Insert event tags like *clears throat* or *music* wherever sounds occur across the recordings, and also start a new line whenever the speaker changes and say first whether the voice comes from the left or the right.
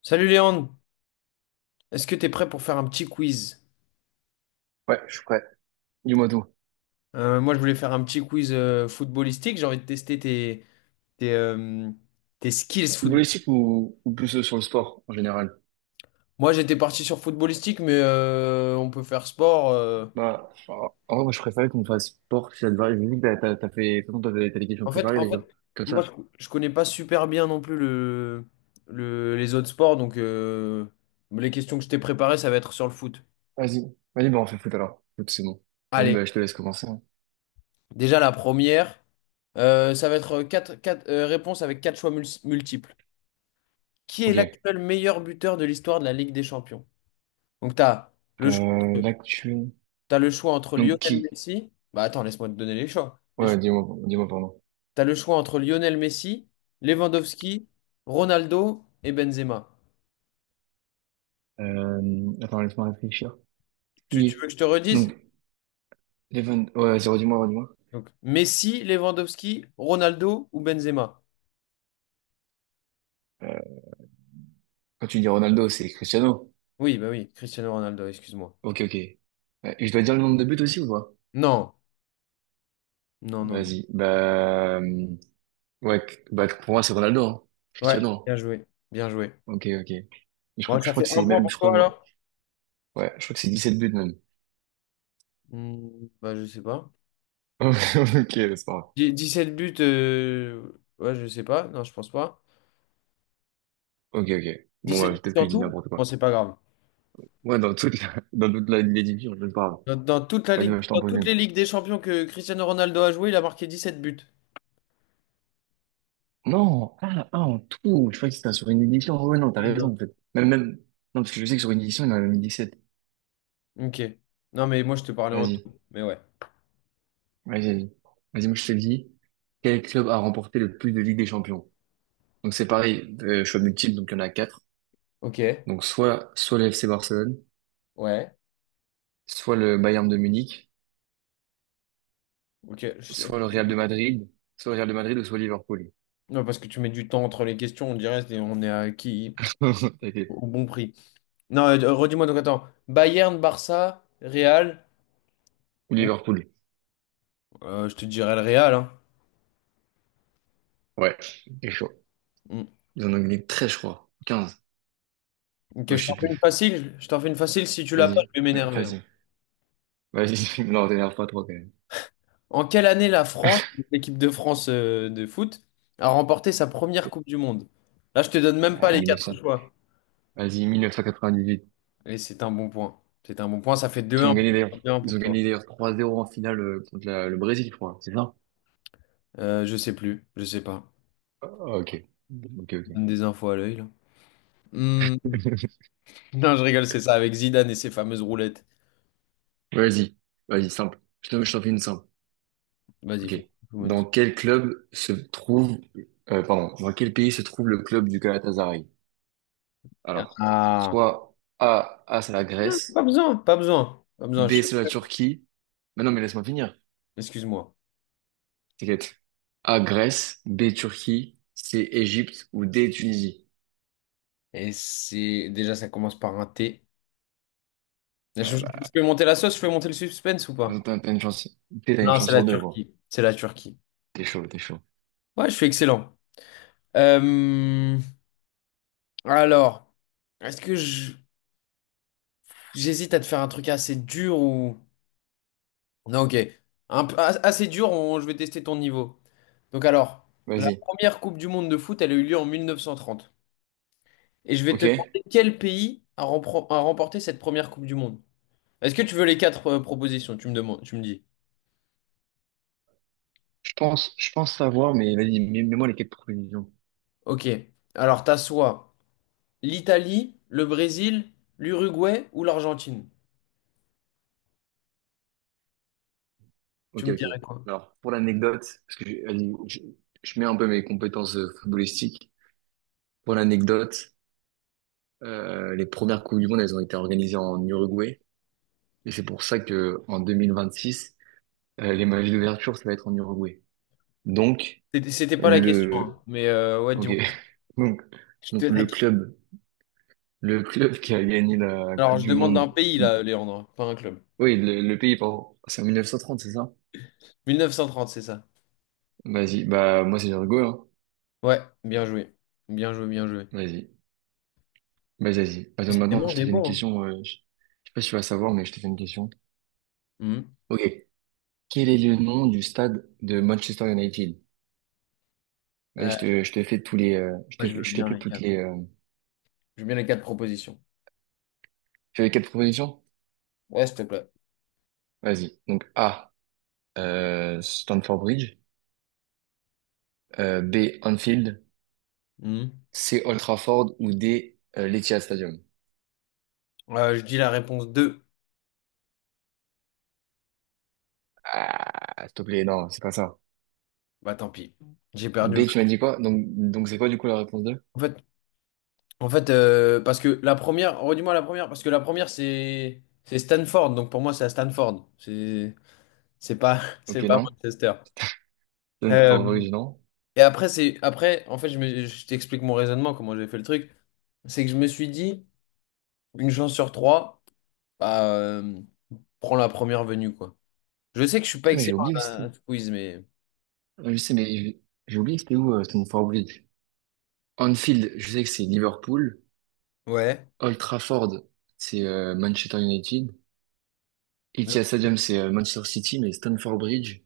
left: Salut Léandre, est-ce que t'es prêt pour faire un petit quiz?
right: Ouais, je suis prêt. Dis-moi tout.
left: Moi je voulais faire un petit quiz footballistique, j'ai envie de tester tes, euh, tes skills football.
right: Footballistique ou plus sur le sport en général?
left: Moi j'étais parti sur footballistique mais on peut faire sport.
right: Bah, en vrai, moi, je préférais qu'on fasse sport si ça te va. Je me dis que t'as fait, de toute façon, t'as des questions
left: En fait,
right: préparées,
left: en
right: les
left: fait,
right: gars. Comme
left: moi je,
right: ça.
left: je connais pas super bien non plus les autres sports donc les questions que je t'ai préparées ça va être sur le foot.
right: Vas-y. Vas-y, bah, on fait foot alors. Foot, c'est bon. Vas-y, bah,
left: Allez,
right: je te laisse commencer, hein.
left: déjà la première, ça va être quatre, réponses avec quatre choix multiples. Qui est
right: Ok.
left: l'actuel meilleur buteur de l'histoire de la Ligue des Champions? Donc, tu as le choix
right: Euh,
left: entre,
right: l'actu.
left: t'as le choix entre
right: Donc,
left: Lionel
right: qui?
left: Messi. Bah attends, laisse-moi te donner les choix. Les
right: Ouais,
left: choix.
right: dis-moi, dis-moi, pardon.
left: Tu le choix entre Lionel Messi, Lewandowski, Ronaldo et Benzema.
right: Attends, laisse-moi réfléchir.
left: Tu
right: Qui?
left: veux que je te redise?
right: Donc, Evan. Ouais, vas-y, redis-moi, redis-moi.
left: Donc, Messi, Lewandowski, Ronaldo ou Benzema?
right: Euh, quand tu dis Ronaldo, c'est Cristiano.
left: Oui, bah oui, Cristiano Ronaldo, excuse-moi.
right: Ok, ok. Et je dois dire le nombre de buts aussi ou pas?
left: Non, non, non, non.
right: Vas-y. Bah, ouais, bah, pour moi, c'est Ronaldo, hein.
left: Ouais, bien
right: Cristiano,
left: joué, bien joué.
right: hein. Ok, ok. Je crois,
left: Bon,
right: je
left: ça
right: crois
left: fait
right: que
left: un
right: c'est
left: point
right: même,
left: pour
right: je crois,
left: toi
right: ouais,
left: alors?
right: je crois que c'est 17 buts même.
left: Hmm, bah je sais pas.
right: *laughs* Ok, c'est pas grave.
left: 17 buts, ouais, je sais pas. Non, je pense pas.
right: Ok, ok. Bon, bah,
left: 17
right: peut-être
left: buts
right: que
left: en
right: je dis
left: tout?
right: n'importe quoi.
left: Bon, c'est pas grave.
right: Ouais, dans toute la, *laughs* dans toute la, les divisions, je ne parle.
left: Dans toute la
right: Vas-y,
left: ligue,
right: bah, je t'en
left: dans
right: pose
left: toutes
right: une.
left: les ligues des champions que Cristiano Ronaldo a joué, il a marqué 17 buts.
right: Non, ah, ah, en tout, je crois que c'était sur une édition. Ouais, ouais, non, t'as raison,
left: Énorme.
right: en fait. Même, même, non, parce que je sais que sur une édition, il y en a mis 17.
left: Ok. Non, mais moi, je te parlais en
right: Vas-y,
left: tout. Mais ouais.
right: vas-y, vas-y. Vas-y, moi, je te le dis. Quel club a remporté le plus de Ligue des Champions? Donc c'est pareil, choix multiple, donc il y en a quatre.
left: Ok.
right: Donc soit le FC Barcelone,
left: Ouais.
right: soit le Bayern de Munich,
left: Ok.
right: soit le Real de Madrid, soit le Real de Madrid ou soit Liverpool.
left: Non, parce que tu mets du temps entre les questions, on dirait on est à qui
right: *laughs* Ok.
left: au bon prix. Non, redis-moi donc attends. Bayern, Barça, Real.
right: Ou
left: Ou
right: Liverpool.
left: Je te dirais le Real, hein.
right: Ouais, c'est chaud.
left: Mm.
right: Ils en ont gagné très, je crois, 15.
left: Ok,
right: Moi,
left: je
right: je
left: t'en
right: sais
left: fais une
right: plus.
left: facile. Je t'en fais une facile. Si tu l'as pas,
right: Vas-y.
left: je vais
right: Ouais,
left: m'énerver, hein.
right: vas-y. Vas-y. *laughs* Non, t'énerve pas trop quand même.
left: En quelle année la France, l'équipe de France de foot, a remporté sa première Coupe du Monde? Là, je te donne même pas
right: Ah,
left: les quatre
right: 1900.
left: choix.
right: Vas-y, 1998.
left: Et c'est un bon point. C'est un bon point. Ça fait deux
right: Qui ont
left: un
right: gagné
left: pour,
right: d'ailleurs.
left: deux un
right: Ils
left: pour
right: ont
left: toi.
right: gagné d'ailleurs 3-0 en finale contre le Brésil, je crois. C'est ça?
left: Je sais plus. Je sais pas.
right: Ah, ok. Ok,
left: Je donne
right: ok.
left: des infos à l'œil, là. Hmm.
right: *laughs*
left: Non, je rigole, c'est ça, avec Zidane et ses fameuses roulettes.
right: Vas-y. Vas-y, simple. Je t'en fais une simple.
left: Vas-y,
right: Ok.
left: fais.
right: Dans quel club se trouve, pardon, dans quel pays se trouve le club du Galatasaray? Alors,
left: Ah.
right: soit A, A c'est la
left: Non, pas
right: Grèce,
left: besoin, pas besoin. Pas besoin.
right: B c'est la Turquie. Mais non, mais laisse-moi finir.
left: Excuse-moi.
right: T'inquiète. A Grèce, B Turquie, C Égypte ou D Tunisie.
left: Et c'est. Déjà, ça commence par un T. Je
right: Ah
left: je peux monter la sauce, je peux monter le suspense ou
right: bah,
left: pas?
right: t'as une chance, t'as une
left: Non,
right: chance
left: c'est la
right: sur deux, gros.
left: Turquie. C'est la Turquie.
right: T'es chaud, t'es chaud.
left: Ouais, je suis excellent. Euh, alors, est-ce que je- J'hésite à te faire un truc assez dur ou... Non, ok. Assez dur, je vais tester ton niveau. Donc alors, la
right: Vas-y.
left: première Coupe du Monde de foot, elle a eu lieu en 1930. Et je vais te
right: Ok.
left: demander quel pays a remporté cette première Coupe du Monde. Est-ce que tu veux les quatre propositions? Tu me demandes, tu me dis.
right: Je pense savoir, mais vas-y, mets-moi les quatre propositions.
left: Ok. Alors, t'as soit l'Italie, le Brésil, l'Uruguay ou l'Argentine. Tu
right: Ok,
left: me
right: ok.
left: dirais quoi?
right: Alors, pour l'anecdote, parce que je- je mets un peu mes compétences footballistiques. Pour l'anecdote, les premières Coupes du Monde, elles ont été organisées en Uruguay. Et c'est pour ça que en 2026, les matchs d'ouverture, ça va être en Uruguay. Donc,
left: C'était pas la question,
right: le,
left: hein. Mais ouais,
right: ok.
left: dis-moi.
right: *laughs* Donc,
left: Je te
right: donc
left: la-
right: le club qui a gagné la Coupe
left: Alors, je
right: du
left: demande
right: Monde.
left: d'un pays, là, Léandre, pas un club.
right: Oui, le pays, pardon. C'est en 1930, c'est ça?
left: 1930, c'est ça.
right: Vas-y. Bah, moi, c'est l'Uruguay, hein.
left: Ouais, bien joué. Bien joué, bien joué.
right: Vas-y. Bah, vas-y. Attends, maintenant,
left: Décidément, on
right: je te
left: est
right: fais une
left: bon,
right: question. Je sais pas si tu vas savoir, mais je te fais une question.
left: hein. Mhm.
right: Ok. Quel est le nom du stade de Manchester United? Vas-y,
left: Euh,
right: je te fais tous les,
left: Moi, je veux
right: je te
left: bien
right: fais
left: les
right: toutes
left: quatre.
right: les,
left: Je veux bien les quatre propositions.
right: tu veux quatre propositions?
left: Ouais, s'il te plaît.
right: Vas-y. Donc, A, Stamford Bridge, B, Anfield,
left: Mhm.
right: C, Old Trafford ou D, l'Etihad Stadium.
left: Je dis la réponse deux.
right: Ah, s'il te plaît, non, c'est pas ça.
left: Bah, tant pis. J'ai perdu.
right: B, tu m'as dit quoi? Donc c'est quoi du coup la réponse deux.
left: En fait, en fait, parce que la première, redis-moi la première, parce que la première, c'est Stanford. Donc, pour moi, c'est à Stanford. C'est pas, *laughs*
right: Ok,
left: c'est pas
right: non.
left: Manchester.
right: Stamford
left: Euh,
right: Bridge, non.
left: Et après, c'est après, en fait, je t'explique mon raisonnement, comment j'ai fait le truc. C'est que je me suis dit, une chance sur trois, bah, prends la première venue, quoi. Je sais que je suis pas
right: Putain, mais j'ai
left: excellent
right: oublié
left: à,
right: que c'était.
left: à ce quiz, mais.
right: Je sais, mais j'ai oublié que c'était où, Stamford Bridge. Anfield, je sais que c'est Liverpool.
left: Ouais.
right: Old Trafford, c'est Manchester United.
left: Non.
right: Etihad Stadium, c'est Manchester City, mais Stamford Bridge,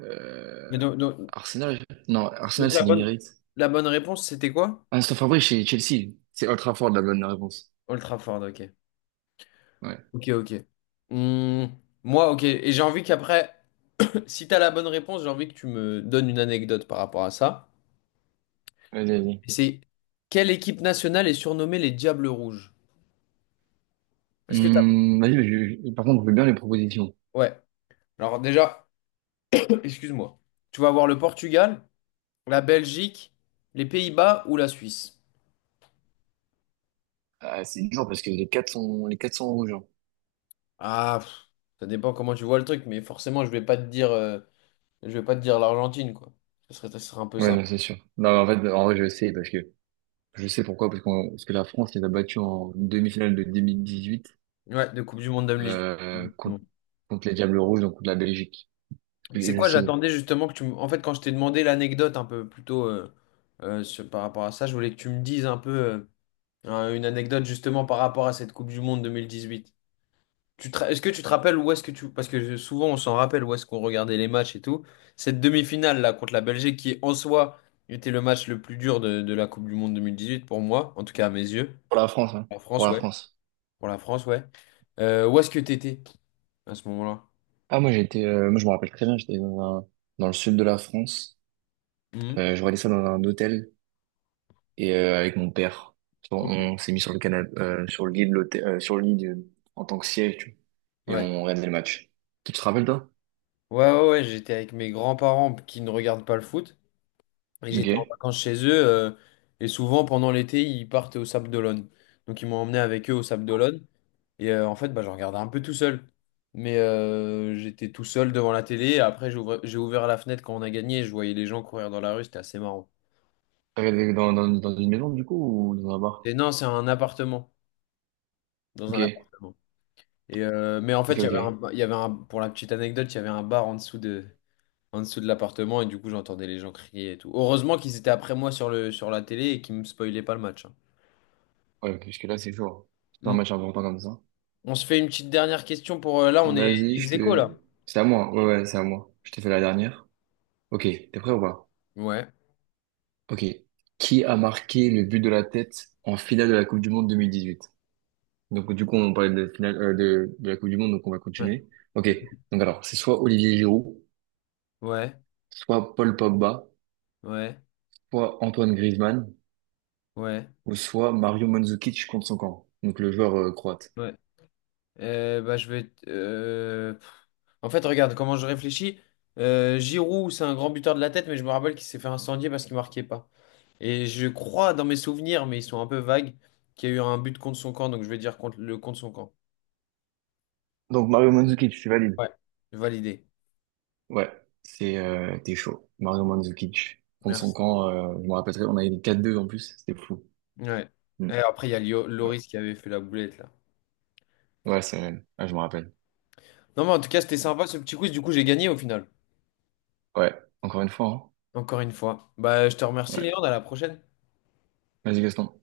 right: euh,
left: Mais donc, donc-
right: Arsenal. Non, Arsenal,
left: donc la
right: c'est
left: bonne...
right: l'Emirates.
left: la bonne réponse, c'était quoi?
right: Ah, Stamford Bridge, c'est Chelsea. C'est Old Trafford, la bonne réponse.
left: Ultraford, ok.
right: Ouais.
left: Ok, ok. Hmm, moi, ok. Et j'ai envie qu'après, *clears throat* *laughs* si t'as la bonne réponse, j'ai envie que tu me donnes une anecdote par rapport à ça.
right: Vas-y, vas-y.
left: C'est quelle équipe nationale est surnommée les Diables Rouges? Est-ce que t'as...
right: Vas-y, mais par contre, je veux bien les propositions.
left: Ouais. Alors déjà. Excuse-moi. Tu vas avoir le Portugal, la Belgique, les Pays-Bas ou la Suisse.
right: Ah, c'est dur parce que les quatre sont rouges, hein.
left: Ah, pff, ça dépend comment tu vois le truc, mais forcément, je vais pas te dire l'Argentine, quoi. Ce serait un peu
right: Ouais,
left: ça.
right: non, c'est sûr. Non, mais en fait, en vrai, je sais parce que je sais pourquoi parce parce que la France les a battus en demi-finale de 2018
left: Ouais, de Coupe du Monde
right: euh,
left: 2018. Bon.
right: contre, contre les Diables Rouges, donc contre la Belgique.
left: Tu
right: Et
left: sais
right: je
left: quoi,
right: sais,
left: j'attendais justement que tu me... En fait, quand je t'ai demandé l'anecdote un peu plutôt par rapport à ça, je voulais que tu me dises un peu une anecdote justement par rapport à cette Coupe du Monde 2018. Est-ce que tu te rappelles où est-ce que tu... Parce que souvent on s'en rappelle où est-ce qu'on regardait les matchs et tout. Cette demi-finale là contre la Belgique qui en soi était le match le plus dur de la Coupe du Monde 2018 pour moi, en tout cas à mes yeux.
right: pour la France, hein,
left: En
right: pour
left: France,
right: la
left: ouais.
right: France.
left: Pour la France, ouais. Où est-ce que t'étais à ce moment-là?
right: Ah, moi, j'étais, moi, je me rappelle très bien, j'étais dans le sud de la France.
left: Mhm.
right: Je regardais ça dans un hôtel et avec mon père. On,
left: Ok.
right: on s'est mis sur le canapé, sur le lit de l'hôtel, sur le lit de- en tant que siège, tu vois, et
left: Ouais.
right: on regardait le match. Tu te rappelles, toi?
left: Ouais, ouais, ouais, j'étais avec mes grands-parents qui ne regardent pas le foot. Et j'étais en
right: Ok.
left: vacances chez eux. Et souvent pendant l'été, ils partent au Sable d'Olonne. Donc ils m'ont emmené avec eux au Sable d'Olonne. Et en fait, bah, je regardais un peu tout seul. Mais j'étais tout seul devant la télé. Après, j'ai ouvert la fenêtre quand on a gagné. Je voyais les gens courir dans la rue. C'était assez marrant.
right: T'as regardé dans une maison, du coup, ou dans un bar?
left: Et non, c'est un appartement. Dans un
right: Ok.
left: appartement. Et mais en fait,
right: Ok,
left: il y avait
right: ok.
left: un, il y avait un, pour la petite anecdote, il y avait un bar en dessous de, l'appartement. Et du coup, j'entendais les gens crier et tout. Heureusement qu'ils étaient après moi sur la télé et qu'ils me spoilaient pas le match, hein.
right: Ouais, parce que là, c'est chaud, hein. C'est un
left: Mm.
right: match important comme ça.
left: On se fait une petite dernière question pour, là, on est
right: Vas-y, je
left: ex aequo, là.
right: te... C'est à moi. Ouais, ouais, c'est à moi. Je te fais la dernière. Ok, t'es prêt ou pas?
left: Ouais.
right: Ok. Qui a marqué le but de la tête en finale de la Coupe du Monde 2018? Donc, du coup, on parlait de finale, de la Coupe du Monde, donc on va
left: Ouais.
right: continuer. Ok. Donc, alors, c'est soit Olivier Giroud,
left: Ouais.
right: soit Paul Pogba,
left: Ouais.
right: soit Antoine Griezmann,
left: Ouais.
right: ou soit Mario Mandzukic contre son camp. Donc, le joueur croate.
left: Ouais. Bah, En fait, regarde comment je réfléchis. Giroud, c'est un grand buteur de la tête, mais je me rappelle qu'il s'est fait incendier parce qu'il marquait pas. Et je crois dans mes souvenirs, mais ils sont un peu vagues, qu'il y a eu un but contre son camp, donc je vais dire contre son camp.
right: Donc, Mario Mandzukic, c'est valide.
left: Ouais. Validé.
right: Ouais, c'est t'es chaud. Mario Mandzukic contre son
left: Merci.
right: camp, je me rappellerai, on a eu 4-2 en plus, c'était fou.
left: Ouais.
right: Mm.
left: Et après, il y a Lio-
right: Ouais,
left: Loris qui avait fait la boulette là.
right: ouais c'est... Ah, je me rappelle.
left: Non, mais en tout cas, c'était sympa ce petit quiz. Du coup, j'ai gagné au final.
right: Ouais, encore une fois, hein.
left: Encore une fois. Bah, je te remercie,
right: Ouais.
left: Léon. À la prochaine.
right: Vas-y, Gaston.